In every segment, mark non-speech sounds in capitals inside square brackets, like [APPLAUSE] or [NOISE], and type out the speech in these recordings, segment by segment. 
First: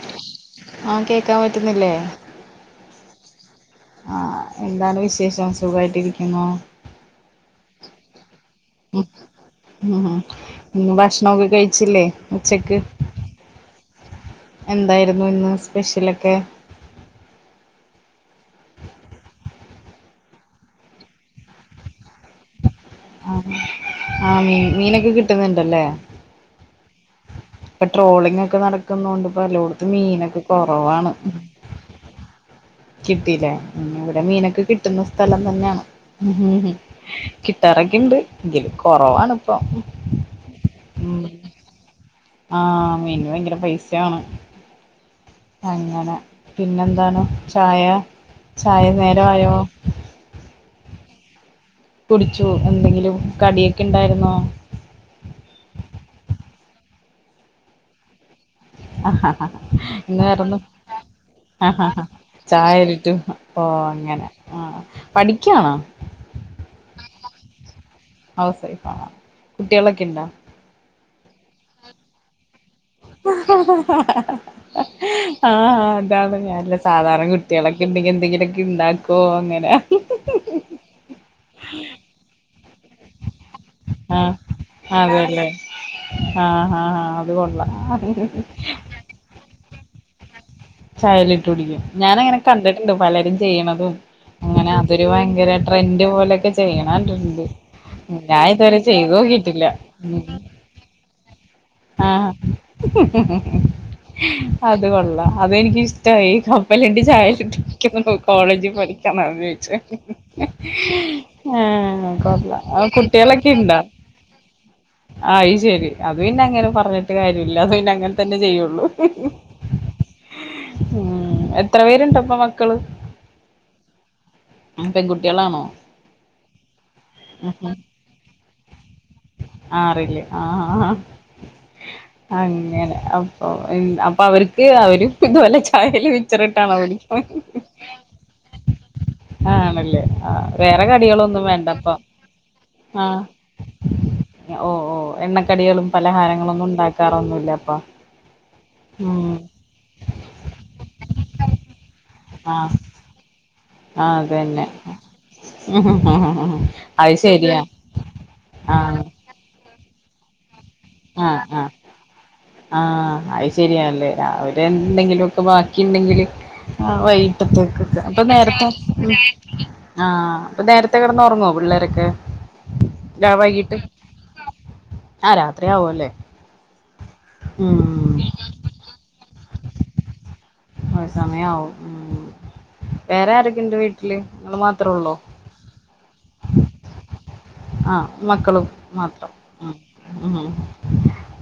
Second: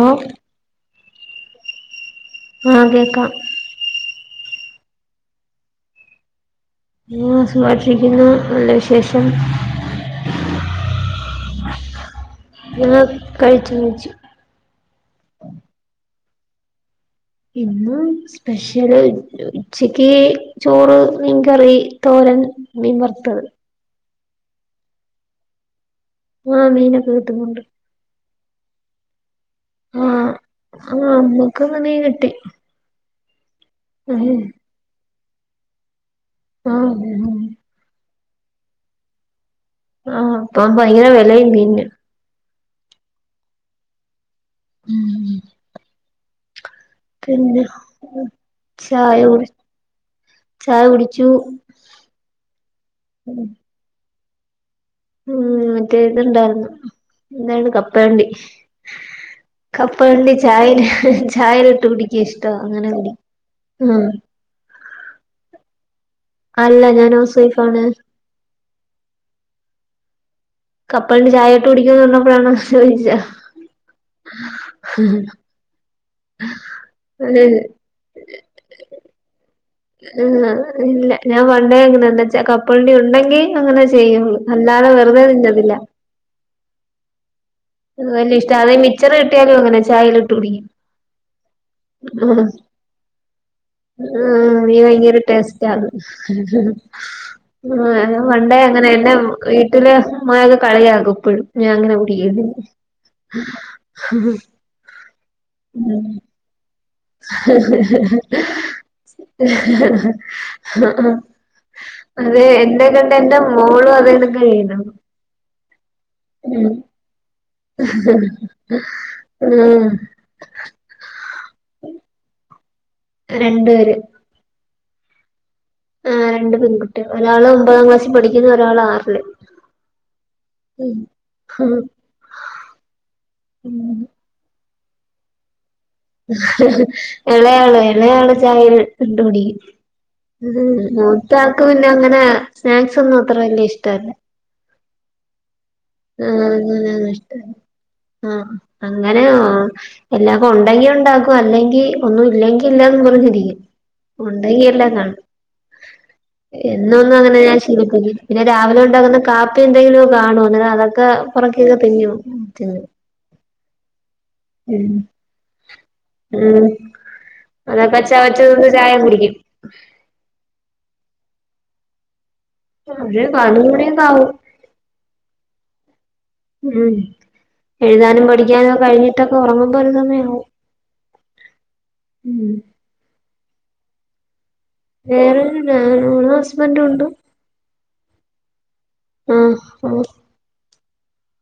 ഓ ആഹ് കേക്കാൻ പറ്റുന്നില്ലേ? ക്കാ ആ എന്താണ് വിശേഷം സുഖായിട്ടിരിക്കുന്നോ? ആ സുഖായിട്ടിരിക്കുന്നു നല്ല [INAUDIBLE] വിശേഷം ഹ്മ്മ്, ഇന്ന് ഭക്ഷണൊക്കെ കഴിച്ചില്ലേ ഉച്ചക്ക്, ഞങ്ങൾ കഴിച്ചു കഴിച്ചു എന്തായിരുന്നു ഇന്ന് സ്പെഷ്യൽ ക്കെ ഇന്ന് സ്പെഷ്യല് ഉച്ചക്ക് ചോറ്, മീൻകറി, തോരൻ- മീൻ വർത്തത്. ആ മീൻ മീനൊക്കെ കിട്ടുന്ന്ണ്ടല്ലേ? ആ മീനോക്കെ കി പ്പ ട്രോളിങ്ങോ ക്കെ നടക്കുന്നകൊണ്ടും പലോടത്ത് ആ മീനൊക്കെ ആ കൊറവാണ് നമ്മുക്കിന്ന് മീൻ കിട്ടി കിട്ടില്ലേ മ് ഇവിടെ ഉം മീനൊക്കെ കിട്ടുന്നു സ്ഥലം തന്നെയാണ് മ് ആ കിട്ടാറൊക്കെയുണ്ട് ങ്കിലും കൊറവാണ് ആ പ ഭയങ്കര വെലയാ മീന് ആ മീന് ഭയങ്കര പൈസയാണ് ഉം അങ്ങനെ പിന്നെന്താണ് പിന്നെ ചായ ചായ നേരം ആയോ ചായ കുടിച്ചു കുടിച്ചോ എന്തെങ്കിലും കടിയൊക്കെ ഒ ണ്ടാരുന്നോ ഉം മറ്റേ ഇതുണ്ടാരുന്നു എന്താണ് കപ്പലണ്ടി ന്നെ കപ്പലണ്ടി വേറെന്താ ചായൽ ചായലിട്ട് കുടിക്കാ ഇഷ്ടം അങ്ങനെ ചായെലിട്ടു കുടി ഓ ഉം അങ്ങനെ ആ പഠിക്കാണോ അല്ല ഞാൻ ഹൗസ് വൈഫാണ് ഹൗസ് വൈഫ് ആ കുട്ടികളൊക്കെണ്ടോ കപ്പലണ്ടി ചായെയിട്ട് കുടിക്കന്ന് പറഞ്ഞപ്പോഴാണോ ചോദിച്ചേ ആ ആ ഇതാണ് ഞാനല്ല സാധാരണ കുട്ടികളൊക്കെ ഇണ്ടെങ്കിൽ എന്തെങ്കിലുക്കെ ഇണ്ടാക്കോ ങ്ങനെ ആ ഇല്ല ഞാൻ വണ്ടേ അങ്ങനനെച്ചക കപ്പലണ്ടി ഒണ്ടെങ്കി ആ അതെല്ലേ ആ ആ അത്കൊള്ളാം ത് വലിയ ഇഷ്ട്ടാണ് മിച്ചറ് ഒക്കെയായാലും അങ്ങനനെ ചായെലിട്ടു കുടിക്കും ചായെലിട്ട് കുടിക്കും ഞാനങ്ങനെ ആഹ് കണ്ടിട്ടുണ്ട് പലരും ചെയ്യണതും ആഹ് അങ്ങനെ നീ അതൊരു ഭയങ്കര ടേസ്റ്റാന്ന് ട്രെൻഡ് പോലെയൊക്കെ ചെയ്യണകണ്ടിട്ടുണ്ട് ആഹ് ഞാൻ ഞാ പണ്ടേ ഇതുവരെ അങ്ങനെ ചെയ്ത് എന്നെ നോക്കിട്ടില്ല വീട്ടില് മ് ഉമ്മയൊക്കെ കളിയാക്കും ഇപ്പഴും ഞാൻ അങ്ങനെ ആ കുടിക്കുന്നില്ല അത് കൊള്ളാം അതെനിക്കിഷ്ട്ടായി ക പ്പം കെട്ടിച്ചയച്ചിട്ട് [UNINTELLIGIBLE] കോളേജിൽ പഠിക്കാനന്ന് [UNINTELLIGIBLE] ആ അതെ കൊള്ളം എന്റെ കണ്ട എന്റെ കുട്ടികളൊക്കെ ഇണ്ടാ മോളും അതണക്ക് ചെയ്യണം അഹ് ശരി അത് പിന്നെ അങ്ങനെ ഉം പറഞ്ഞിട്ട് കാര്യമി ഉം ഉം എത്ര പേരുണ്ടപ്പൊ മക്കള് രണ്ട് പേര് പെൺകുട്ടേളാണോ ആ രണ്ട് പെൺകുട്ടി ഒരാള് ഒമ്പതാം ക്ലാസ്സി പഠിക്കുന്നു ഒരാള് ആറില് ആറില് ആഹ് ആഹ് ഉം ഈ ആവരും ഇത് പോലെജ് എളയാള് എളയാള് ഛായേൽ ഇട്ട്‌ കുടിക്കും ആണല്ലേ ആ മ്മ് വേറെ കടികളൊന്നും മൂത്താക്ക് പിന്നെ വേണ്ടപ്പൊ അങ്ങനെ ആ സ്നാക്സൊന്നും അത്ര വല്യ ഇഷ്ടല്ല ഓ ഓ എണ്ണക്കടികളും പലഹാരങ്ങളൊന്നും ആഅങ്ങനെ ഒന്നും ഉണ്ടാക്കാറൊന്നുല്ല ഇഷ്ടല്ല അപ്പൊ ആഅങ്ങനെ ഉം എല്ലാം കൊൺ ണ്ടെങ്കി ഒണ്ടാക്കു അല്ലെങ്കി ഒന്നും ആ ഇല്ലെങ്കി ഇല്ലാന്ന് പറഞ്ഞിരിക്കും. ആ ഉണ്ടെങ്കി അതന്നെ എല്ലാം കാണും അത് എന്നൊന്നും അങ്ങനെ ഞാൻ ശരിയാ ശീലിപ്പി പിന്നെ ആ രാവിലെ ഉണ്ടാകുന്ന കാപ് [UNINTELLIGIBLE] എന്തെങ്കിലും കാണും [UNINTELLIGIBLE] ആ ആ പൊറക്കിയൊക്കെ തിന്നും ആ തിന്നും അത് ശരിയാല്ലേ അവര് എന്തെങ്കിലും ഒക്കെ ബാക്കി ഉണ്ടെങ്കില് ഉം ആഹ് വൈകിട്ടത്തേക്കെക്ക അതൊക്കെ അപ്പ ചവച്ച് നേരത്തെ തിന്ന് ചായ കുടിക്കും ആ അപ്പ നേരത്തെ കിടന്ന് ഉറങ്ങോ കു പിള്ളേരെക്കെ? ഒര് പതിനൊന്ന് മണിയൊക്കെ ആവും ആ രാത്രിയാവും അല്ലേ ഉം ഉം എഴുതാനും പഠിക്കാനും കഴിഞ്ഞിട്ട ഉറങ്ങുമ്പോ ഒര് സമയാവും ഒര് സമയാവും ഉം വേറെ ആരെ [UNINTELLIGIBLE] വീട്ടില്? നിങ്ങള് മാത്രേ ഉള്ളോ വേറെ ആരൂല്ല ഞാനു മോളും ഹസ്ബന്റും ഉണ്ട് ആഹ് മക്കളും മാത്രം ആഹ് ഉം ആഹ് മ്ഹ്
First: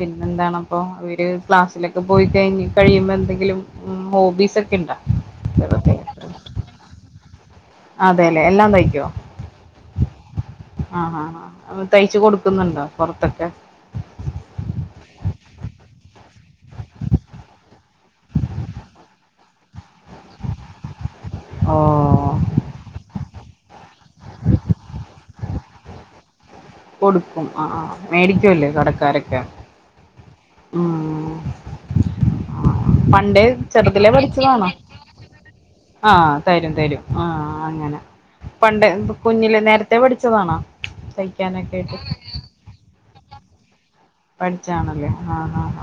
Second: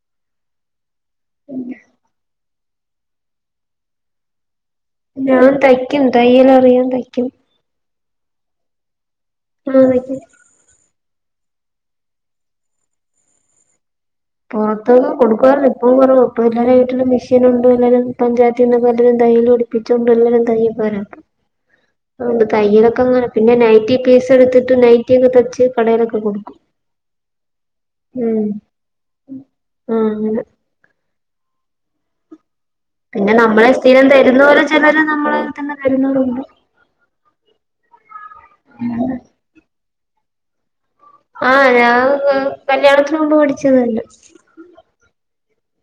പിന്നെന്താണപ്പൊ വീ [UNINTELLIGIBLE] ക്ലാസ്സിലൊക്കെ പോയി കഴിഞ്ഞ് കഴിയുമ്പോ എന്തെങ്കിലും ഉം ഹോബീസ് ഇണ്ടാ ഞാൻ തയ്ക്കും തയ്യലറിയാം തയ് ക്കും അതെ ലേ എല്ലാം തയ്ക്കോ? ആ തയ്ക്കും ആ ആ ആ തയ്ച്ച് കൊടുക്കുന്നുണ്ടോ പൊറത്തൊക്കെ പൊറത്തൊക്കെ കൊടുക്കുവാരുന്നു ഇപ്പൊ കൊറവാ ഇപ്പൊ എല്ലാരേം വീട്ടിലും മെഷീനോണ്ട് എല്ലാരേം പഞ്ചായത്തിന്നൊക്കെ എല്ലാരും തയ്യല് പഠിപ്പിച്ചോണ്ട് എല്ലാരും തയ്യക്കാര പ്പം ഓ അതുകൊണ്ട് തയ്യലൊക്കെ അങ്ങന പിന്നെ നൈറ്റി പീസ് എടുത്തിട്ട് നൈറ്റി ക്കെ തച്ച് കടയിലൊക്കെ കൊടുക്കും കൊടുക്കും ആ ആ ഉം മേടിക്കുംല്ലേ കടക്കാരൊക്കെ ആ അങ്ങനെ ഉം പിന്നെ പണ്ട് നമ്മളെ സ്ഥിരം ചെറുതലെ തരുന്നോര് പഠിച്ചതാണോ ചിലര് നമ്മളെ തന്നെ ആ തരുന്നവരുണ്ട് തരും തരും ആ അങ്ങനെ പണ്ട് കുഞ്ഞില് നേരത്തെ പഠി ച്ചതാണോ തയ് ആഹ് ഞാൻ കല്യാണത്തിന് മുമ്പ് പഠിച്ചത് തന്നെ പഠിച്ചാണല്ലേ ആ ആ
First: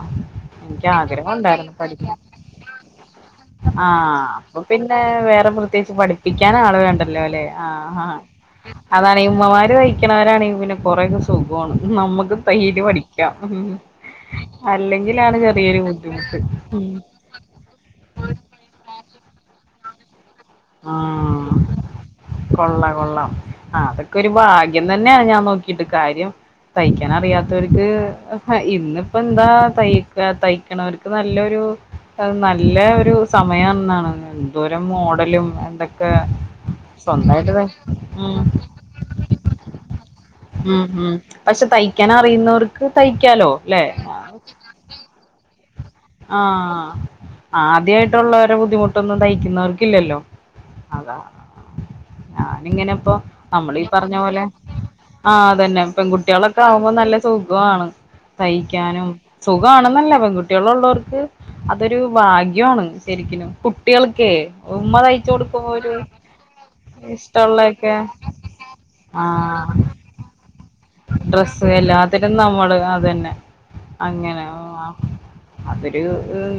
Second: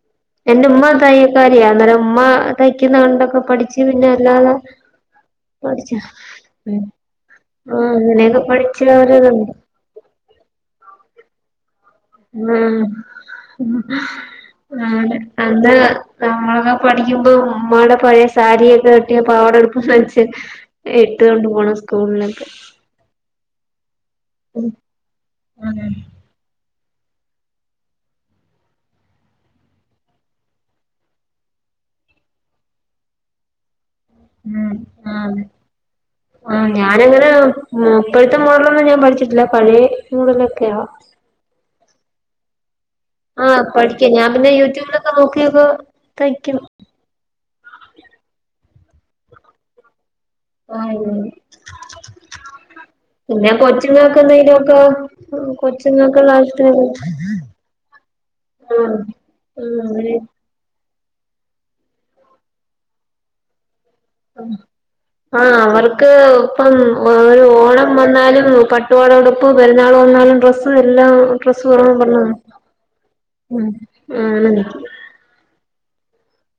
എന്റെ ഉമ്മ എനിക്ക് തയ്യക്കാരിയാ ആഗ്രഹവൊണ്ടാരുന്നു അന്നേരം പഠിക്കാൻ ഉമ്മ തയ്ക്കുന്ന കണ്ടൊക്കെ പഠിച്ച് ആ പിന്നെ അല്ലാതെ അപ്പൊ പിന്നെ വേറെ പഠിച്ച പ്രത്യേകിച്ച് പഠിപ്പിക്കാൻ ആള് വേണ്ടല്ലോലെ ആ ആ അങ്ങനെയൊക്കെ പഠിച്ച അതാണെ ഒരിതുണ്ട് ഉമ്മമാര് തൈക്കണവരാണെ പിന്നെ കൊറെക്കെ സുക് വാണ് നമ്മക്ക് തയ്യല് പഠി ആ അതാ ചെറിയൊരു ബുദ്ധിമുട്ട് നമ്മളൊക്കെ ഉം പഠിക്കുമ്പോ ഉമ്മടെ പഴയ സാരിയൊക്കെ കെട്ടിയ പാവാട [UNINTELLIGIBLE] ഇട്ട് കൊണ്ട് ഉം പോണം സ്കൂളിലൊക്കെ കൊള്ളാം കൊള്ളാം ആ അതൊക്കെ ഒരു ഭാഗ്യം തന്നെയ ഞാൻ നോക്കിട്ട് കാര്യം തയ്ക്കാനറിയാത്തവർക്ക് ഇന്നിപ്പ എന്താ തയ്ക്ക തയ്ക്കണവർക്ക് നല്ലരു നല്ല ഒരു സമയെന്നാണ് എന്തോരം മോഡലും ആ ഞാനങ്ങനെ സ്വന്തായിട്ട് തയ് ഉം ഇപ്പഴത്തെ മോഡലൊന്നും ഞാൻ പഠിച്ചിട്ടില്ല പഴ ഉം ഉം പക്ഷെ തയ്ക്കാന ഐനൂറ് ആ പഠിക്കേ ഞാൻ പിന്നെ യൂട്യൂബിലൊക്കെ നോ ക്കിപ്പോ ആ ആ ആദ്യമായിട്ടുള്ളവരെ ബുദ്ധിമുട്ടൊന്നും തയ്ക്കുന്നവർക്കില്ലല്ലോ ആഹ് അത ഞാനിങ്ങനെ ഇപ്പൊ പിന്നെ നമ്മള് ഈ പറഞ്ഞ കൊച്ചുങ്ങൾക്ക് പോലെ എന്തെങ്കിലുമൊക്കെ ആ അതന്നെ കൊച്ചുങ്ങൾക്കുള്ള പെൺകുട്ടികളൊക്കെ ആവശ്യത്തിനൊക്കെ ആകുമ്പോ നല്ല സുഖമാണ് ആഹ് തയ്ക്കാനും ആഹ് സുഖമാണെന്നല്ല അങ്ങനെ പെൺകുട്ടികള് ഉള്ളവ അതൊരു ഭാഗ്യമാണ് ശരിക്കിനും കുട്ടികൾക്കേ ഉമ്മ തയ്ച്ചു ആ കൊടുക്കുമ്പോ ഒരു അവർക്ക് ഇപ്പം ഒരു ഓണം ഇഷ്ടമുള്ളൊക്കെ വന്നാലും പട്ടുപാവാട ഉടുപ്പ് ആഹ് പെരുന്നാൾ വന്നാലും ഡ്രസ്സ് എല്ലാം ഡ്രസ്സ് വേണം പറഞ്ഞ് എല്ലാത്തിരും നമ്മള് അതന്നെ ഉം അങ്ങനെ ആഹ് ഓ അവര്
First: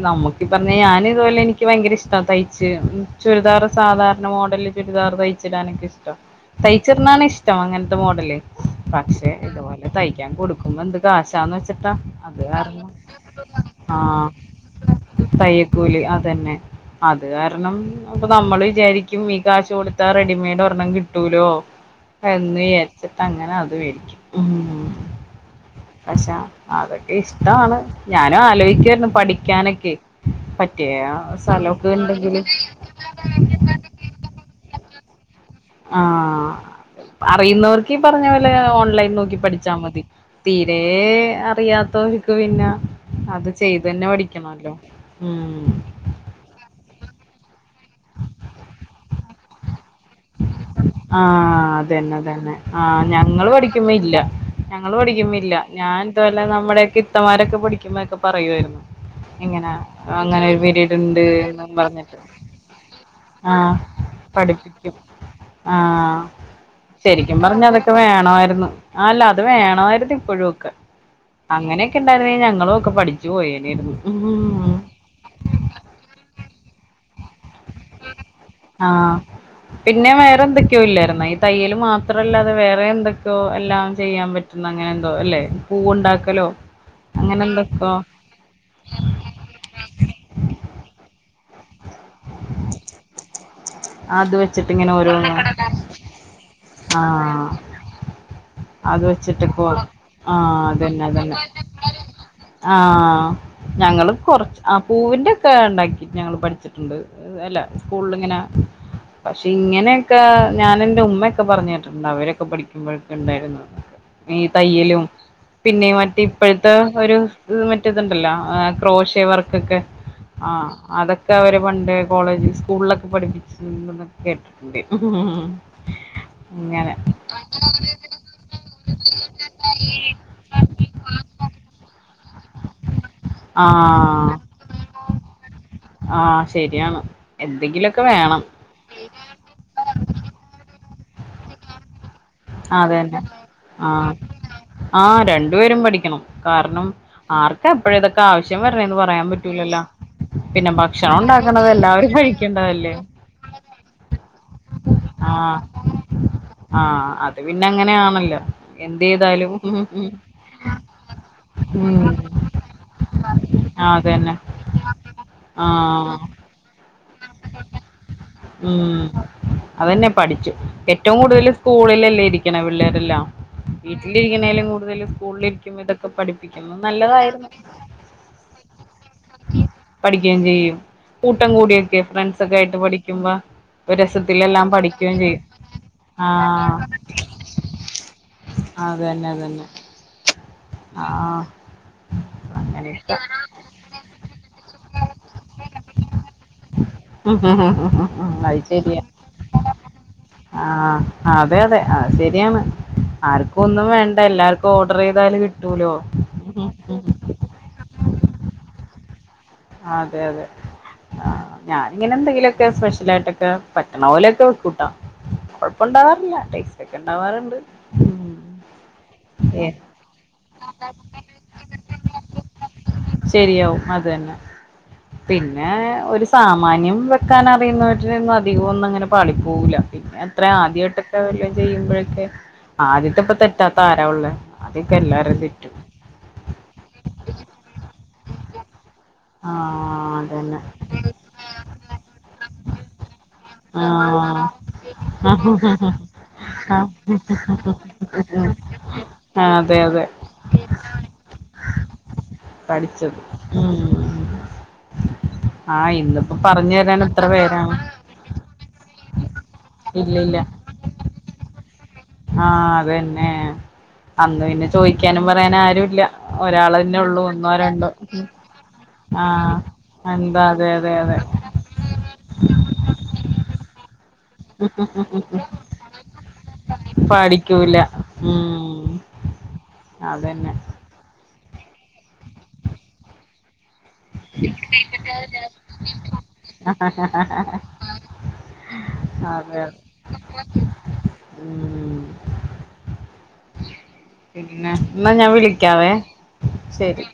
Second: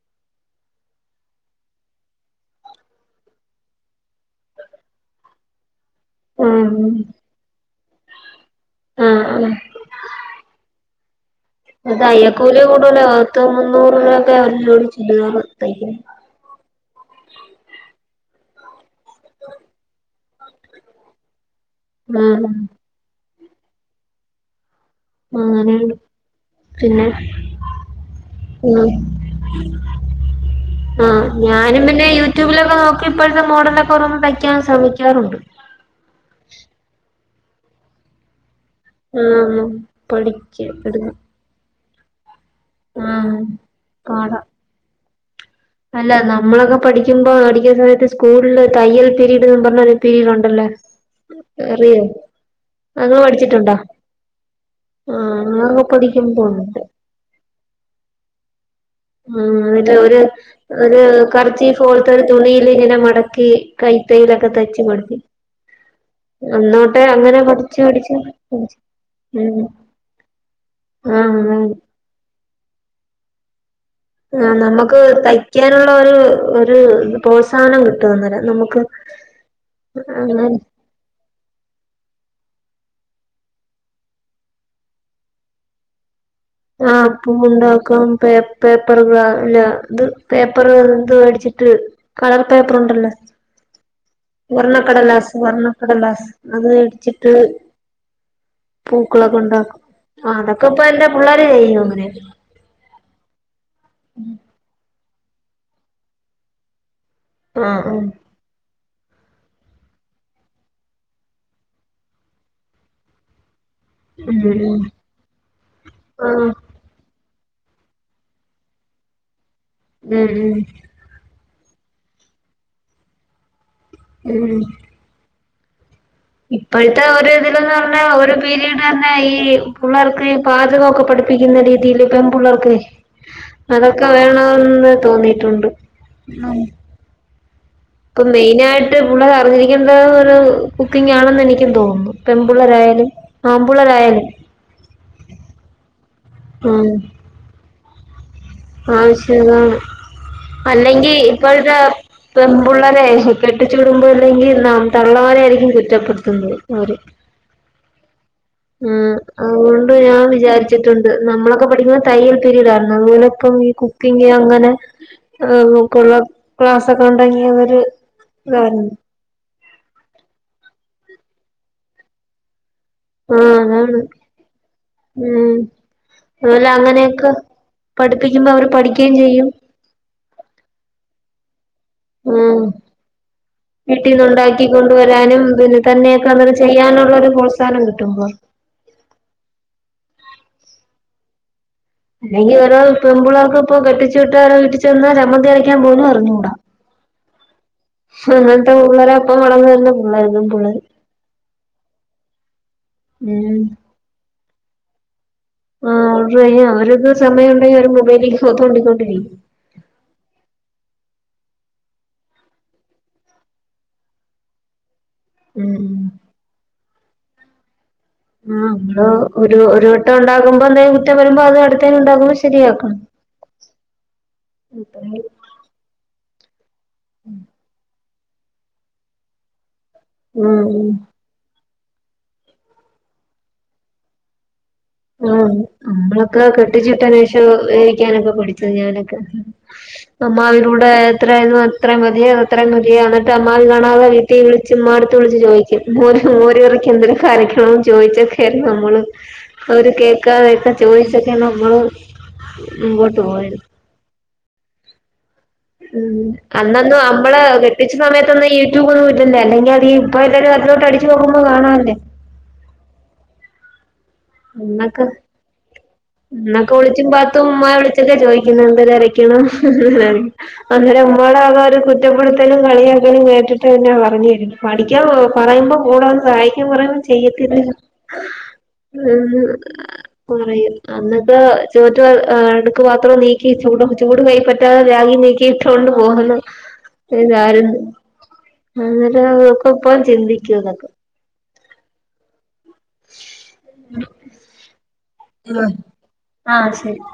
നമുക്കി പർഞ്ഞെ ഞാനിതോലെ എനിക്ക് ഭയങ്കര ഇഷ്ട തയ്ച്ച് ചുരിദാർ സാധാരണ മോഡല ചുരിദാർ തയ്ച്ചിടാനൊക്കെ ഷ്ട്ടം ഉം തയ്ച്ചിട്ണാണ് ഇഷ്ടം അങ്ങൻ മോഡല് ആഹ് പക്ഷെ ആഹ് ഇതുപോലെ തയ്ക്കാൻ കൊടുക്കുമ്പോ ന്ത ഗാസ് തയ്യക്കൂലി കൂടുലോ പത്ത് മുന്നൂറ് ആഹ് രൂപൊക്കെ തയ്യക്കൂലി [UNINTELLIGIBLE] അതന്നെ അത് കാരണം ഇപ്പ നമ്മള് വിചാരിക്കും ഈ കാശ് കൊടുത്താ റെഡിമെയ്ഡ് ഒരെണ്ണം കിട്ടൂലോ ആഹ് എന്ന് ചാരിച് അങ്ങനെ അ ത് മേടിക്കും മ് അങ്ങനെയാണ് പക്ഷെ പിന്നെ അതൊക്കെ ഇഷ്ടമാണ് ഞാനും ഉം ആലോയിക്കേർന്നു പഠിക്കാനൊക്കെ പറ്റിയ ആഹ് ഞാനും സ്ഥലൊക്കെ പിന്നെ ണ്ടെങ്കില് യൂട്യൂബിലൊക്കെ നോക്കി ചെയ്യാറുണ്ട് ആ അറിയുന്നവർക്ക് ഈ പറഞ്ഞപോലെ ക്ക് ഓൺലൈൻ നോക്കി ആഹ് പഠിച്ചാ മതി പഠിച്ച് തീരെ എടുക്ക അറിയാത്തോര് ര്ക്ക് പിന്നെ ആഹ് അത് ചെയ്ത് തന്നെ പാടാ പഠിക്കണല്ലോ മ് അല്ല നമ്മളൊക്കെ പഠിക്കുമ്പോ പഠിക്കുന്ന സമയത്ത് സ്കൂളില് തയ്യൽ പിരീഡന്നും പറഞ്ഞ ഒര്ത് ആ അതന്നെ അതന്നെ ആ അത് ഞങ്ങൾ പഠിച്ചിട്ടുണ്ടോ പഠിക്കുമ്പോ ഇല്ല ഞങ്ങള് പഠിക്കുമ്പ ആഹ് ഇല്ല ഞങ്ങളൊക്കെ ഞാൻ ഇതേ പോലെ പഠിക്കുമ്പോ ഉണ്ട് നമ്മുടെയൊക്കെ ഇത്തമാരൊക്കെ പഠിക്കുമ്പോക്കെ പറയുയി രുന്നു ഉ അല്ല ഒരു ഉണ്ട് എന്നും കർച്ചീഫ് പോലത്തെ പറഞ്ഞിട്ട് ഒരു തുണിൽ ഇങ്ങനെ മടക്കി കൈത്തൈയിലൊക്കെ തയ്ച്ച് ആ ശെരിക്കും അങ്ങനെ പറഞ്ഞ പഠിച്ചു അതൊക്കെ പഠിച്ചു വേണായിരുന്നു പഠിച്ചു അല്ല അത് ഉം വേണമായിരുന്നു ഇപ്പോഴും ഒക്കെ ആഹ് അതാണ് അങ്ങനെയൊക്കെ ഇണ്ടായിരുന്ന ഞങ്ങളും ഒക്കെ പഠിച്ചു പോയേനേര്ന്നു ആ നമ്മക്ക് തയ്ക്കാനുള്ള ഒര് ഒര് പോത് ആ പിന്നെ വേറെ അങ്ങനെ എന്തൊക്കെയോ ഇല്ലായിരുനോ ഈ തയ്യൽ മാത്രല്ലാ അത് വേറെ എന്തൊക്കെയോ എല്ലാം ചെയ്യാൻ പറ്റുന്ന അങ്ങനെ എന്തോ അല്ലെ പൂവ് ണ്ടാക്ക ആ അപ്പ ഉണ്ടാക്കാം പ പേപ്പറാല്ലത് പ്പർ മേടിച്ചിട്ട് കളർപേപ്പറുണ്ടല്ലോ അത് വെച്ചിട്ട് ഇങ്ങനെ ഓരോന്ന് വർണ്ണക്കടലാസ് വർണ്ണക്കടലാസ് അത് അടിച്ചിട്ട് ആഹ് അത് വെച്ചിട്ട്പ്പോ ആഹ് ഇപ്പൊ അതന്നെ എന്റെ അതന്നെ പിള്ളേര് ചെയ്യും അങ്ങനെയൊക്കെ ആഹ് ഞങ്ങള് കൊറച്ച് അപ് പൂവിന്റെ ഒക്കെ ഉണ്ടാക്കി ഞങ്ങള് പഠിച്ചിട്ട്ണ്ട് അല്ല ആഹ് ആഹ് ആഹ് സ്കൂളില് ങ്ങനെ പക്ഷെ ഇങ്ങനെക്കെ ഞാൻ എന്റെ ഉമ്മക്കെ പറഞ്ഞ കേട്ടിട്ട്ണ്ട് അവരൊക്കെ പഠിക്കുമ്പോഴൊക്കെ ഉണ്ടായി ര്ന്നൂന്ന് ആഹ് ഈ ഉം തയ്യലും പിന്നെ മറ്റേ ഇപ്പോഴത്തെ ഒര് മറ്റേതുണ്ടല്ലോ ക്രോഷേ വർക്ക്‌ തൊക്കെ ഉം അതൊക്കെ അവരെ പണ്ട് കോളേജ് സ്കൂളിലൊക്കെ പഠിപ്പിച്ച് [UNINTELLIGIBLE] ഉം കേട്ടിട്ടുണ്ട് ഇങ്ങനെ ഇപ്പോഴത്തെ ഒരു ഇതിലന്ന് പറഞ്ഞ ഒരു പിരീഡന്നെ ഈ പുള്ളേർക്ക് പാചകമൊക്കെ പഠിപ്പിക്കുന്ന രീതിയില് പെൺപുള്ളേർക്കെ അതൊക്കെ വേണെന്ന് തോന്നിയിട്ടുണ്ട് ആ ഉം ശരിയാണ് എന്തെങ്കിലുമൊക്കെ ഇപ്പൊ വേണം മെയിനായിട്ട് പുള്ള അറിഞ്ഞിരിക്കേണ്ട ഒരു കുക്കിംഗ് ആണെന്ന് എനിക്കും തോന്നുന്നു പെൺപിള്ളേരായാലും അതന്നെ ആ ആമ്പിള്ളേരായാലും ആ രണ്ടു പേരും പഠിക്കണം കാരണം ആർക്കപ് [UNINTELLIGIBLE] ആവശ്യം അതാണ്. പിന്നെ അല്ലെങ്കി ഭക്ഷണം ഉണ്ടാക്കണത് ഇപ്പോഴത്തെ എല്ലാവരും കഴിക്കേണ്ടതല്ലേ പെമ്പുള്ളരെ കെട്ടിച്ചു വിടുമ്പോ അല്ലെങ്കി ന ആഹ് തള്ളവരെയായിരിക്കും കുറ്റപ്പെടുത്തുന്നത് അവര് ആഹ് അത് പിന്നെ അങ്ങനെയാണല്ലോ എന്ത് ഉം ചെയ്താലും ഉം അതുകൊണ്ട് ഉം ഞാൻ വിചാരിച്ചിട്ടുണ്ട് നമ്മളൊക്കെ ഉം പഠിക്കുമ്പോ തയ്യൽ പിരീഡായിരുന്നു അതുപോലെ ഇപ്പൊ ഈ കുക്കിംഗ് അതന്നെ അങ്ങനെ ആഹ് [UNINTELLIGIBLE] ക്ലാ [UNINTELLIGIBLE] ഉം അതെന്നെ പഠിച്ചു. ടെക് റ്റവും കൂടുതൽ സ്കൂളിലല്ല ഇരിക്കണേ പി പിള്ളേരെല്ലാം ആഹ് അതാണ് വീട്ടിലിരിക്കണേലും കൂടുതല് ഉം സ്കൂളിലിരിക്കുമ്പേ ഇതൊക്കെ അതുപോലെ പഠിപ്പിക്കുന്നത് അങ്ങനെയൊക്കെ നല്ലതായിരുന്നു. പഠിപ്പിക്കുമ്പോ അവര് പഠിക്കുകയും ചെയ്യും പഠിക്കയും ചെയ്യും കൂട്ടം കൂടിയി ഫ്രണ്ട്സ് ഒക്കെ ഉം ആയിട്ട് പഠിക്കുമ്പോ ഒരു വീട്ടീന്ന് ഉണ്ടാക്കി രസത്തിലെല്ലാം പഠിക്കുകയും കൊണ്ടുവരാനും ചെയ്യും. പിന്നെ ആ തന്നെയൊക്കെ അങ്ങനെ ചെയ്യാനുള്ള ഒരു പ്രോത്സാഹനം കിട്ടുമ്പോ അതന്നെ അതന്നെ ആ അല്ലെങ്കിൽ ഓരോ പെമ്പിള്ളേർക്ക് ഇപ്പൊ കെട്ടിച്ചു വിട്ടാ ഓരോ വീട്ടിച്ചെന്നാ ചമ്മന്തി അരക്കാൻ പോലും അറിഞ്ഞുകൂടാ. അത് അങ്ങനത്തെ ശരിയാ പള്ളരാ ഇപ്പ വളന്നു വരുന്ന പിള്ളേര് പെൺപിള്ളേര് ആഹ അതെ അതെ അത് ശരിയാണ് ഉം ഇപ്പൊ ഓർഡർ ചെയ്താല് കി ആ ഓർഡർ ചെയ്യോ. അവരക്ക് സമയം ഉണ്ടെങ്കി അവര് മൊബൈലിലേക്ക് തോണ്ടിക്കൊണ്ടിരിക്കും. അതെ അതെ ആ ഞാനിങ്ങനെ എന്തെങ്കിലും ഒക്കെ സ്പെഷ്യലായിട്ടൊക്കെ പറ്റണ പോലെയൊക്കെ വെക്കൂട്ടാ. ഉം കുഴപ്പണ്ടാവാറില്ല ടേസ് റ്റൊക്കെ ഉണ്ടാവാറുണ്ട്. ഉം ആ നമ്മള് ഒരു ഏഹ് ഒരു വട്ടം ഉണ്ടാക്കുമ്പോ എന്തേലും കുറ്റം വരുമ്പോ അത് അടുത്തേന് ഉണ്ടാക്കുമ്പോ ശരിയാക്കാം. ശരിയാവും അത് തന്നെ പിന്നെ ഒരു സ് പാം മാന്യം വെക്കാനറിയുന്നോര് രെങ്ങും അധികൊന്നങ്ങനെ പാളി പോവൂല്ല പിന്നെ എത്ര ഉം ആദ്യായിട്ടൊക്കെ വല്ലോം ചെയ്യുമ്പോഴൊക്കെ ആദ്യത്തെപ്പ തെറ്റാത്ത ആരാ ഒള്ളേ ആ നമ്മളൊക്കെ കെട്ടിച്ചിട്ടന് ശേഷം വേവിക്കാനൊക്കെ പടിച്ചു ഞാനൊക്കെ ആഹ് അതന്നെ അമ്മാവിലൂടെ എത്രയരുന്നു അത്രയും മതിയ അത് അത്രയും മതിയ എന്നിട്ട് അന്നാരുംകാണാതെ ആഹ് വീട്ടിൽ വിളച്ച് ഉമ്മാ അടുത്ത് വിളിച്ച് ചോദിക്കും ആഹ് ഓരോർക്ക് എന്തൊ കാര്യക്കോ ചോദിച്ചൊക്കെ ആരുന്നു നമ്മള് ആഹ് അതെ അവര് അതെ കേക്കതെയൊക്കെ ചോയിച്ചക്കെയാണ് നമ്മള് പഠിച്ചത് മുമ്പോട്ട് പോയത് ഉം ആഹ് ഉം ഇന്നിപ്പോ പറഞ്ഞു അന്നൊന്നും തരാൻ എത്ര നമ്മള് പേരാണ് കെട്ടിച്ച സമയത്തൊന്നും യൂട്യൂബ് ഒന്നും ഇല്ലല്ലേ അല്ലെങ്കി അത് ഇപ്പ ഇല്ലില്ല എല്ലാവരും അതിലോട്ട് അടിച്ചുനോ ക്കുമ്പോ കാണാല്ലേ ആഹ് അത് തന്നെ അന്ന് പിന്നെ ചോദിക്കാനും പറയാനും ആരുമില്ല എന്നൊക്കെ ഒളിച്ചും പാത്തും ഉമ്മാ വിളിച്ചൊക്കെ ചോദിക്കുന്ന എന്തരയ്ക്കണം ആഹ് എന്താ അതെ അതെ അന്നേരം അതെ ഉമമ്മയുടെ ഒരു കുറ്റപ്പെടുത്തലും കളിയാക്കലും കേട്ടിട്ട് ധവാം [UNINTELLIGIBLE] പ പഠിക്കാൻ പറയുമ്പോ കൂടാ സഹായിക്കാൻ പറയുമ്പോ ചെയ്യത്തില്ല പഠിക്കൂല ഉം അതന്നെ പറയ അത് ചോറ്റ അടുക്ക് പാത്രം നീക്കി ഇച്ചൂ [UNINTELLIGIBLE] ചൂട് കൈപ്പറ്റാതെ ബാഗി നീക്കിയിട്ടൊണ്ട് പോകുന്നു ഒരു കാലത്ത് അന്നേരം അതെ നക്കെ ഇപ്പം ചിന്തിക്കൂ ഇതൊക്ക മം പി പിന്നെ എന്നാ ഞാൻ ഉം വിളിക്കാവേ ശരി